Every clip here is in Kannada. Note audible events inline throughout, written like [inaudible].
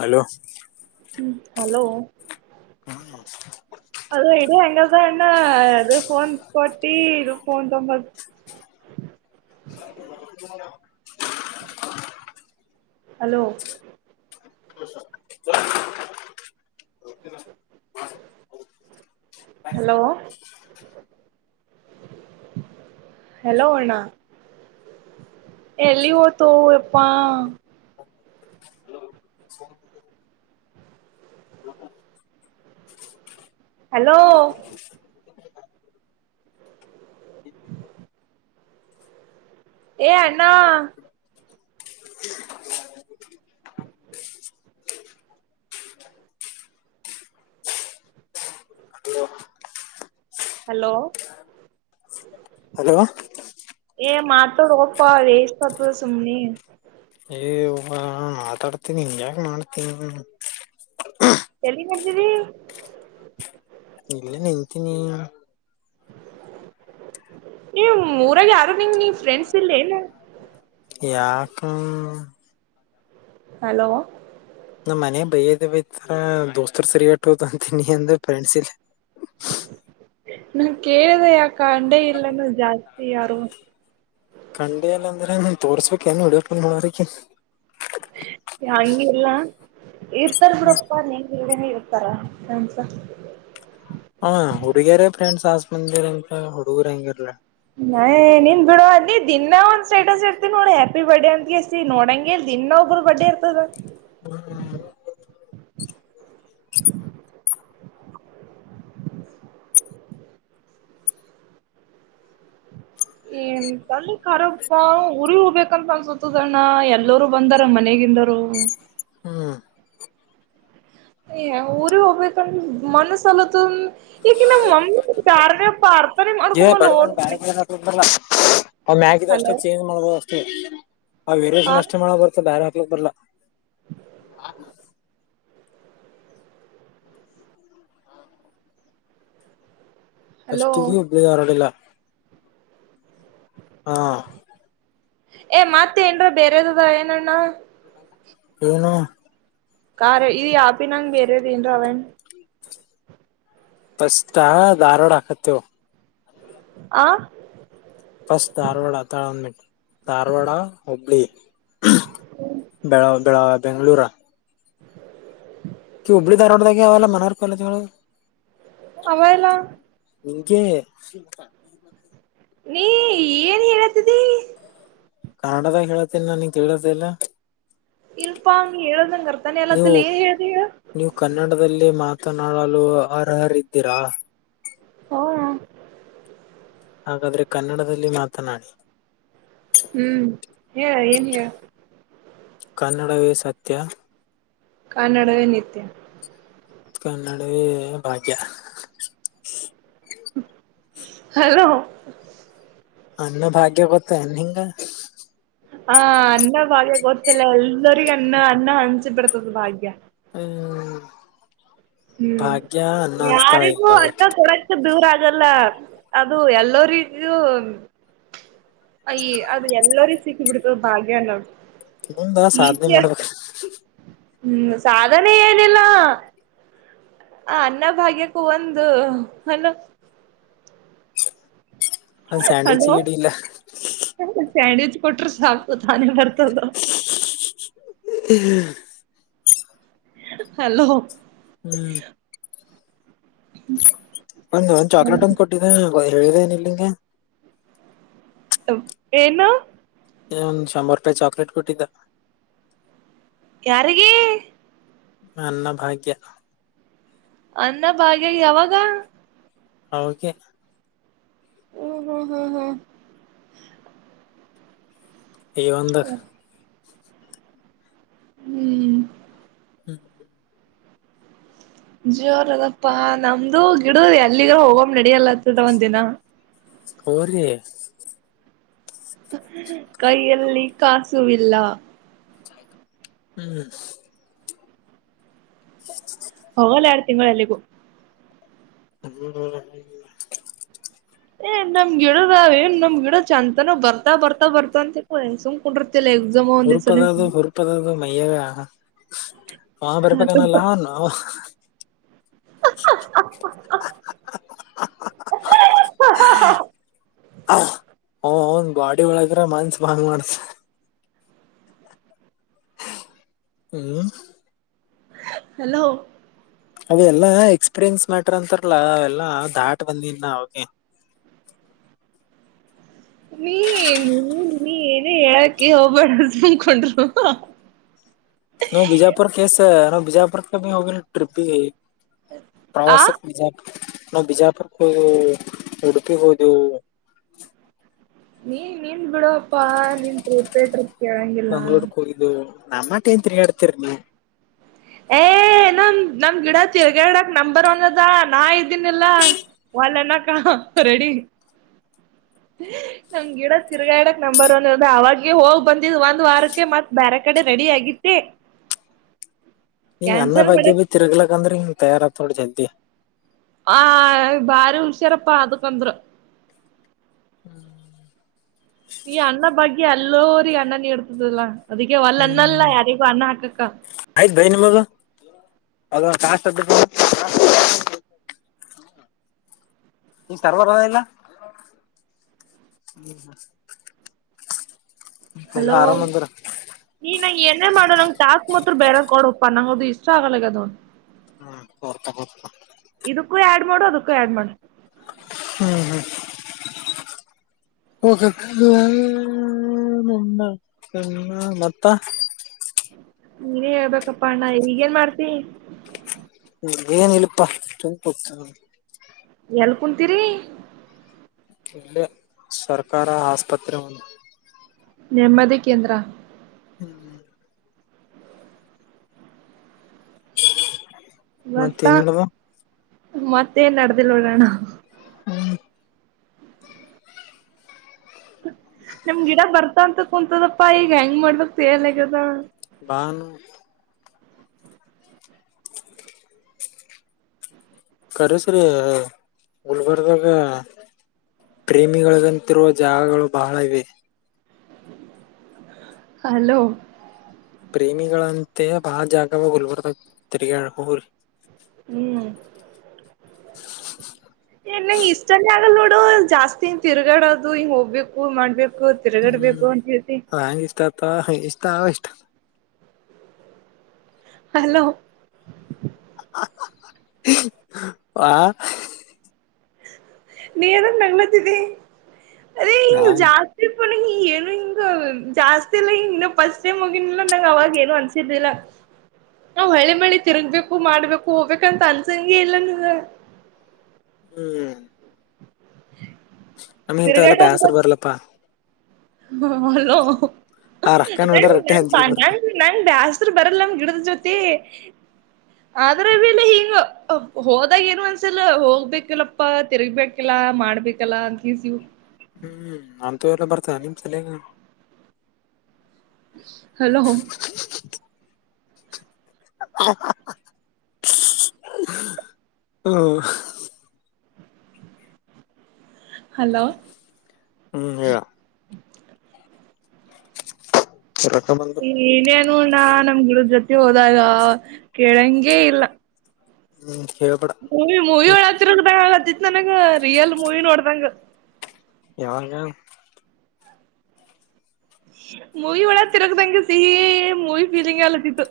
ಹಲೋ ಹ್ಮ ಹಲೋ ಹ್ಮ ಅ ಹೆಂಗದ ಅ್ಣ ಅದು ಫೋನ್ ಕೊಟ್ಟಿ ಇದು ಫೋನ್ ತೊಂಬದ [unintelligible] ಹಲೋ ಹಲೋ ಹಲೋ ಅ್ಣ ಎಲ್ಲಿ ಓತೋ ಎಪ್ಪಾ ಹಲೋ ಏ ಅಣ್ಣ ಹಲೋ ಹಲೋ ಏ ಮಾತ ರೋಪ ರೇಸ್್ತತ ಸುಮನೆ ಏ ಮಾತಾಡ್ತನಿ ಹಿಂಗ್ಯಾಕ ಮಾಡ್ತೀನಿ ಎಲ್ಲಿ ಮಾಡ್ದಿ ಇಲ್ಲ ನಿಲ್ತೀನಿ ನೀ ಮೂಊರಾಗ ಯಾರು ನಿಂಗ ನೀ ಫ್ರೆಂಡ್ಸ್ ಇಲ್ಲಿ ಏನು ಯಾಕ ಹಲೋ ನಮ್ಮ್ ಮನೆ ಬೈಯದ ಬತಾರ ದೋಸ್ತರ್ ಸರಿಯಟೋ ಅಂತೀನಿ ಅಂದ್ರ ಫ್ರೆಂಡ್ಸ್ ಇಲ್ಲ ನಾ ಕೇಳಿದೆ ಯ ಕಂಡೆ ಇಲ್ಲಾನ ಜಾಸ್ತಿ ಯಾರು ಖಂಡಿ ಅಲ್ಲ ಅಂದ್ರೆ ನನ್ ತೋರ್ಸ್ಬೇಕಕ್ ಏನು ಹೊಡಟ್ ನೋಡೋರಿಕ ಹಂಗಲ್ಲ ಇರ್ತಾರ ಬಿಡಪ್ಪಾ ನೀನ್ ಹೇಳೇನೆ ಇರ್ತಾರ ನಸ ್ರೆಂಡ್ಸ್ ಆಸ್ ಮಂದಿರ ಎಂತ ಹುಡುಗುರ ಹೆಂಗರಲ್ಲ ನಯ ನೀನ್ ಬಿಡ ಅ ನೀ ದಿನಾ ಒಂದ್ ಸ್ಟೇಟಸ್ ಇರ್ತಿ ನೋಡಿ ಹ್ಯಾಪಿ ಬರ್ಡೇ ಅಂತಗೆಸ ನೋಡಂಗ ಇ ದಿನ ಒಬ್ಬರು ಬಡ್ಡಿ ಇರ್ತದ ಹ್ಮ ಹ್ಮ ಏ ತಲ್ಲಿ ಖರಪ್ಪ ಉರಿ ಹೋಗ್ಬೇಕ ಕನ್ಫ ಸುತ್ತುದಣ್ಣ ಎಲ್ಲರುೂ ಬಂದಾರ ಮನೆಗಿಂದರು ಹ್ಮ್ ಊರಿ ಹೋಗಬ ಕ ಮನಸ್ಲ ಈ ಮಮ್ಮಿ ಧಾರಣ ಪಾರ್ಥ ಇ ಬ ಬ ಬಾ ಅವ ಮ್ಯಾಗಿದ ಹಲೋ ಅಷ್ಟೇ ಚೇಂಜ್ ಮಾಡ್ಬೋದು ಅಷ್ಟೇ ಆ ಹ ವೇರಷನ್ ಅಷ್ಟೇ ಮಾಡ ಬರ್ತ ಬೇರೆ ಹಾಕ್ಲಕ್ ಬರ್ಲ ಹಲೋ ಕಷ್ಟ ಇಬ್ರೋಡಿಲ್ಲ ಹಾ ಏ ಮತ್ತೆ ಏನ್ರ ಬೇರೆದದ ಏನಣ್ಣ ಏನು ಕಾರಾರ್ ಇದು ಯಾಪಿನಂಗ ಬರೆದನ್ ಅವನ್ ಪಷ್ಟ ಧಾರವಾಡ ಹಾಕತ್ತೇವು ಆ ಫಸ್ಟ್ ಧಾರವಾಡ ತಳಂದ್ಬಿಟ್ಟು ಧಾರವಾಡ ಹುಬ್ಬಳಿ ಬೆಳ ಬೆಳಾವ ಬೆಂಗಳೂರ ಹಬ್ಳಿ ಧಾರವಾಡದಾಗ ಅವಾವಲ್ಲ ಮನರ್ ಕಾಲೇಜಗಳು ಅವ ಇಲ್ಲ ಇಕ ನೀ ಏನ್ ಹೇಳತಿದಿ ಕನ್ನಡದಾಗ ಹೇಳತ್ತೇನಿ ನ ಕೇಳದೆಲ್ಲ ಇಲ್ಪಾ ನೀ ಹೇಳದ್ ನಂಗ್ ಅರ್ಥಾನೇ ನೀವು ಆಗ್ಲತಿಲ್ಲ ಏನ್ ಹೇಳ್ದಿ ಹೇಳು ನೀವು ಕನ್ನಡದಲ್ಲೇ ಮಾತ್ರ ಮಾತನಾಾಡಲು ಅರ್ಹರ್ದೀರಾ ಹೌ ಹಾಗಾದ್ರೆ ಕನ್ನಡದಲ್ಲಿ ಮಾತನಾಡಿ ಹ್ಮ್ ಹೇಳ ಏನ್ ಹೇಳ ಕನ್ನಡವೇ ಸತ್ಯ ಕನ್ನಡದ ನಿತ್ಯ ಕನ್ನಡಿ ಭಾಗ್ಯ ಹಲೋ ಅನ್ನ ಭಾಗ್ಯ ಗೊತ್ತ ಅನ್ ಹಿಂಗ ಹಾ ಅನ್ನ ಭಾಗ್ಯ ಗೊತ್ತಿಲ್ಲ ಎಲ್ಲರಿಗ ಅನ್ನ ಅನ್ನ ಹಂಚ ಬಿಿಡ್ತದ ಭಾಗ್ಯ ಹ್ಮ್ ಹ್ಮ್ ಭಾಗ್ಯ ಅನ್ನ ಅನ್ಸ್ತಾಳ ಯಾರಿಗೂ ಇವಾಗ ಅ ಕೊಡ ದೂರ ಆ ಹಾಗಲ್ಲ ಅದು ಎಲ್ಲರಿಗೂ ಈ ಅದು ಎಲ್ಲರಿೂ ಸಿಕ್ಕಿ ಬಿಡ್ತದ ಭಾಗ್ಯ ಅನ್ನೋ ಮುಂದ ಈ ಸಾಧನೆ ಮಾಡ್ಬೇಕ ಹ್ಮ್ ಸಾಧನೆ ಏನಿಲ್ಲ ಹ ಅನ್ನ ಭಾಗ್ಯಕ್ಕೂ ಒಂದು ಅಲ ಒಂದ್ ಸ್ಯಾಂಡ್ವಿಚ್ ಹಲೋ ಗಿಡ ಇಲ್ಲ ಸ್ಯಾಂಡವಿಚ್ ಕೊಟರು ಸಾಕ್ತ ತಾನೇ ಬರ್ತದ ಹ ಹಲೋ ಹ್ಮ್ ಹ್ಮ ಒಂದ ಒಂದ ಚಾಕ್ಲೇಟ್ ಒಂದ ಕೊಟ್ಟಿದೆ ಹೇಳನ್ ಇಲ್ಲಿಂಗೆ ಏನು ಒಂದ್ ಶಂಬ ರೂಪಾಯಿ ಚಾಕ್ಲೇಟ್ ಕೊಟ್ಟಿದ್ದ ಯಾರಿಗೆ ನನ್ನ ಭಾಗ್ಯ ಅನ್ನ ಭಾಗ್ಯ ಯಾವಾಗ ಹ ಕೆ ಹ್ಮ್ ಹ್ಮ್ ಹ್ಮ್ ಹ್ಮ್ [inaudible] ಇಗ ಒಂದ ಹ್ಮ್ [inaudible] ಜೋರ ಅದಪ್ಪಾ ನಮ್ದು ಗಿಡ ಅಲ್ಲಿಗ ಹೋಗೊಂಬ ನಡಿಯಲ್ಲತ್ಟ ಒಂದ ದಿನ [unintelligible] ಹೋರಿ [unintelligible] ಕೈಯಲ್ಲಿ ಕಾಸುಇಲ್ಲ ಹ್ಮ್ [inaudible] [inaudible] [unintelligible] ಹ್ಮ [unintelligible] ಏ ನಮ್ ಗಿಡದಾವ ಏನ್ ನಮ್ ಗಿಡ ಜಂತಾನ ಬರ್ತಾ ಬರ್ತಾ ಬರ್ತಾ ಅಂತ ಸುಮ್ [unintelligible] ಎಕ್ಸಾಮ್ ಅವ ಒಂದು ದಿಸ [unintelligible] ಇ ಹ ಬರಿಪಕನಲ್ಲಾ [unintelligible] [unintelligible] ಓ ಒಂದ ಬಾಡಿ ಒಳದ್ರ ಮನ್ಸ ಭಾಂಗ್ ಮಾಡ್ತ [unintelligible] ಹ್ಮ್ [unintelligible] ಹಲೋ ಅವೆಲ್ಲಾ ಎಕ್ಸ್ಪೀರಿಯನ್ಸ್ ಮ್ಯಾಟ್ರ ಅಂತಾರಲ್ಲ ಅವೆಲ್ಲಾ ದಾಟ್ ಬಂದನ್ ಅವೆ [unintelligible] [inaudible] ನೀ ನೀ ನೀ [unintelligible] ನೀ ಏನ ಹೇಳಕ ಹೋಗ್ಬೇಡ [unintelligible] ಹಂಬಕೊಂಡರು [unintelligible] ಬಿಜಾಪುರಕ್ಕೆ ಹೋಗ ಟ್ರಿಪ್ ಆ ಪ್ರವಾಸ ಬಿಜಾಪು [unintelligible] ನ ಬಿಜಾಪು ಹೋಗು ಉಡುಪಿ ಹದು [unintelligible] ನೀ ನೀನ್ ಬಿಡುವಪ್ಪಾ ನೀನ್ಟ್ರ [unintelligible] ಕೆಳಂಗಿಲ್ಲ ನಮ್ಮ [unintelligible] ನ್ ತಿೀಗ ಅಡ್ತರ್ನ ಏ ನಮ ನಮ್ ಗಿಡ ತಿರ್ಗಾಗಿಡಕ್ ನಂಬರ್ ಒನ್ ಅದ ನಾ ಇದ್ದೀನಿಲ್ಲ ಒಲ್ಲನಕ ರೆಡಿ [unintelligible] ನಮ್ ಗಿಡ ತಿರ್ಗಾ ಇಿಡಕ್ ನಂಬರ್ ಒನ್ ಅದ ಅವಾಗ ಹೋಗ್ ಬಂದಿದ್ ಒಂದ ವಾರಕ್ಕೆ ಮತ್ತ ಬೇರೆ ಕಡೆ ರ [unintelligible] ರೆಡಿ ಆಗತ್ತ [unintelligible] ನೀವ್ ಅನ್ನ ಬಗ್ಗೆ ಭ ತಿರ್ಗ್ಲಕ್ ಅಂದ್ರೆ ನಿಂಗ್ ತಯಾರತ್ತೋಡ್ ಜಲ್ [unintelligible] ಆ ಬಾರಿ ಹುಷಾರಪ್ಪಾ ಅದಕಂದ್ರ ಹ್ಮ್ [inaudible] ಈ ಅ್ಣ ಬಗ್ಗೆ ಎಲ್ಲೋನೊ [unintelligible] ಅನ್ನ ನೀಡ್ತದಲ್ಲಾ ಅದಕ್ಕೆ ಒಲ್ ಅನ್ನ ಅಲ್ಲ ಹ್ಮ್ ಯಾರಿಗೂ ಅನ್ನ ಹಾಕಕ್ಕ ಆಯ್ತ್ ಬೈ ನಿಮಗ [unintelligible] [unintelligible] ಸರ್ವರೇ ಇಲ್ಲ [inaudible] ಹಲೋ ಎಲ್ಲಾ ಆರಾಮ್ ಅಂದ್ರ ನೀ ನಂಗ ನೇ ಮಾಡೋ ನಂಗ ಟಾಸ್ಕ್ ಮ [unintelligible] [unintelligible] ಬೇರೆ ಕೊಡಪ್ಪ ನಂಗದು ಇಷ್ಟ ಆಗಲ್ಲದು ಹ್ಮ್ ಬರ್ತಾ ಬರ್ತಾ ಇದಕ್ಕೂ ಆ [unintelligible] [unintelligible] ಹಾಡ್ ಮಾಡು ಹ್ಮ್ ಹ್ಮ್ [inaudible] [inaudible] [unintelligible] [inaudible] ನೀನೇ ಹೇಳ್ಬೇಕಪ್ಪಾ ಅಣ್ಣ ಈಗೇನ್ ಮಾಡ್ತಿ ಏನ್ ಇಳಪಾ ಅಷ್ಟೊತ [unintelligible] ಎಲ್ ಕುಂತೀರಿ [unintelligible] ಸರ್ಕಾರ ಆಸ್ಪತ್ರೆ ಒಂದು ನೆಮ್ಮದಿ ಕೇಂದ್ರ [inaudible] [unintelligible] ಮತ್ತ ತಿನ್ ನವ ಮತ್ತೇನ್ ನಡ್ದಿಲ್ ನೋಡೋಣ [unintelligible] ಹ್ಮ ನಿಮ್ ಗಿಡ ಬರ್ತಾ ಅಂತ ಕುೂಂತದಪ್ಪಾ ಈಗ ಹೆಂಗ್ ಮಾಡ್ಬೇಕಕ್ ಸೇಲ್ಗದ [inaudible] ಬ ಕ ಸರಿೀ ಗುಲ್ಬರ್ದಾಗ [inaudible] ಪ್ರೇಮಿಗಳಿಗಂತಿರುವ ಜಾಗಗಳು ಬಹಳ ಇವೆ ಹಲೋ ಪ್ರೇಮಿಗಳಂತೆ ಬಾಳ ಜಾಗವಾಗ ಹಲ್ಬರ್ತ ತಿರ್ಗಳ ಹ್ರ ಹ್ಮ್ ಏ ನಂಗಗೆ ಇಷ್ಟನೆೇ ಆಗಲ್ ನೋಡು ಜಾಸ್ತಿನ್ ತಿರ್ಗಾಡದು ಹಂಗ ಹೋಗ್ಬೇಕು ಮಾಡ್ಬೇಕು [inaudible] ಕೋತಿರ ಗಡ್ಬೇಕು ಹೊಂತಿ ಹಾ ಇಷ್ಟ ಆ ಇಷ್ಟ ಹಲೋ ಆಾ [unintelligible] ನೀ ನಂಗನತ್ತಿದೆ ಅದೇ ನಾ ಹಿಂಗ ಜಾಸ್ತಿ ಇರ್ ಪನ ಏನ ಹಿಂಗ ಜಾಸ್ತಿ ಇಲ್ಲ ಹನ್ನು ಫಸ್ಟ್ ಟೈಮ್ ಹೋಗಿದಿಲ್ಲ ನಂಗ ಅವಾಗ ಏನು ಅನ್ಸಿದಿಲ್ಲ ನಾವ್ ಹಳೆ ಮಾಡಿ ತಿರುಗ್ಬೇಕು ಮಾಡ್ಬೇಕು ಹೋಗ್ಬೇಕಂತ ಅನ್ಸಂಗೆ ಇಲ್ಲ ನೀವ ಹ್ಮ್ ನಮ್ ಇಂತ ಎಲ್ಲ ತಿರ್ಗಾಟ ಬೇಸರ್ ಬರ್ಲಪ್ಪಾ ಹಲೋ ಆ ರೊಕ್ಕ ನೋಡ್ರ ರೊಟ್ಟಿ ನ ಹಂಚಿಗೆ ಬರ್ತ ನ ನ ಬಸ್ [unintelligible] ಬರಲ್ಲಮ ಗಿಡದ ಜ್ಯೋತಿ ಆದ್ರಲೆ ಹಿಂಗು ಹೋದಾಗ ಏನು ಒಂದ್ಸಲ ಹೋಗ್ಬೇಕಿಲ್ಲಪ್ಪ ತಿರ್ಗ್ಬೇಕಿಲ್ಲ ಮಾಡ್ಬೇಕಲ್ಲಾ ಅಂತಸವು [unintelligible] ಹ್ಮ್ ಅಂತೂ ಎಲ್ಲ ಬರ್ತೇಾನ ನಿಮ್ ತಲೆಗಾ ಹಲೋ ಹ್ಮ [unintelligible] ಹಲೋ ಹ್ಮ್ ಹೇಳ ರೊಕ್ಕ ಬಂದು ನೇನು ನ ನಮ್ ಗುಡದ ಜೊತೆ ಹೋದಾಗ ಕೆೇಳಂಗಗೆ ಇಲ್ಲ ಹ್ಮ್ ಹೇಳ್ಬೇಡ ಮೂವಿ ಮೂವಿ ಒಳತ್ತ ನೋಡ್ದತಿಿತ್ ನನಂಗ ರಿಯಲ್ ಮೂವಿ ನೋಡ್ದಂಗ ಯಾವಂಗ ಮೂವಿ ಒಳ ತಿರಗದಂಗ ಸಿಹಿ ಮೂವಿ ಫೀಲಿಂಗ್ ಆಲತಿತ್ತು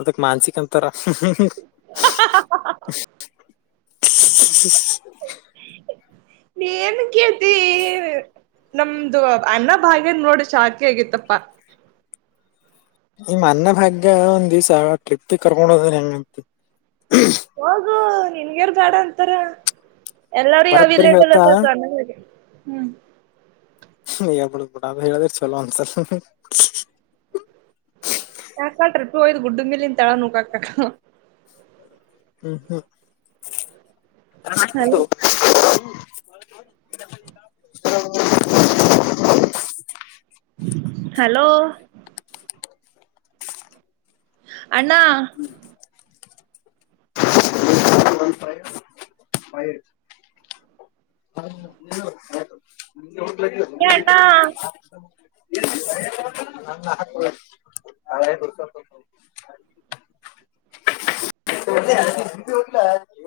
ಅದಕ್ ಮಾನಸಿಕ ಅಂತರ ಹ [unintelligible] ನೀನ ಕೇತೀ [unintelligible] ನಮ್ದು ಅನ್ನ ಭಾಗ್ಯದ ನೋಡ ಶಾಕೆ ಆಗಿತ್ತಪ್ಪಾ ನಿಮ್ಮ ಅನ್ನ ಭಾಗ್ಯ ಒಂದ್ ದಿವ್ಸ ಟ್ರಿಪ್ಗೆ ಕರ್ಕೊಂಡ ಹೋದ ಹೆಂಗಂತ ಹೋಗು ನಿನ್ಗರ್ ಬೇಡ ಅಂತಾರ ಎಲ್ಲಾರ ಬರಬ್ಬರಿ ಅವೈಲಬಲ್ ಹೇಳ್ತಾ ಅತ ಸ ಹ್ಮ್ [unintelligible] ಗ ಬಿಡಬಡ ಅದು ಹೇಳದಿರ್ಲ ಅಂತ [unintelligible] ಕಾಕಾ ಟ್ರಿಟ್ಟು ಹಯ್ದ ಗುಡ್ಡು ಮೇಲಿಂದ ತಳನು ಕಾ ಕಾ ಹ ಹಾ [unintelligible] ಮಾಡು [unintelligible] ಹ [unintelligible] ಹಲೋ [unintelligible] ಅಣ್ಣ [unintelligible] [unintelligible] ಏ ಅಣ್ಣ ನ ಹ [unintelligible] [unintelligible] [unintelligible]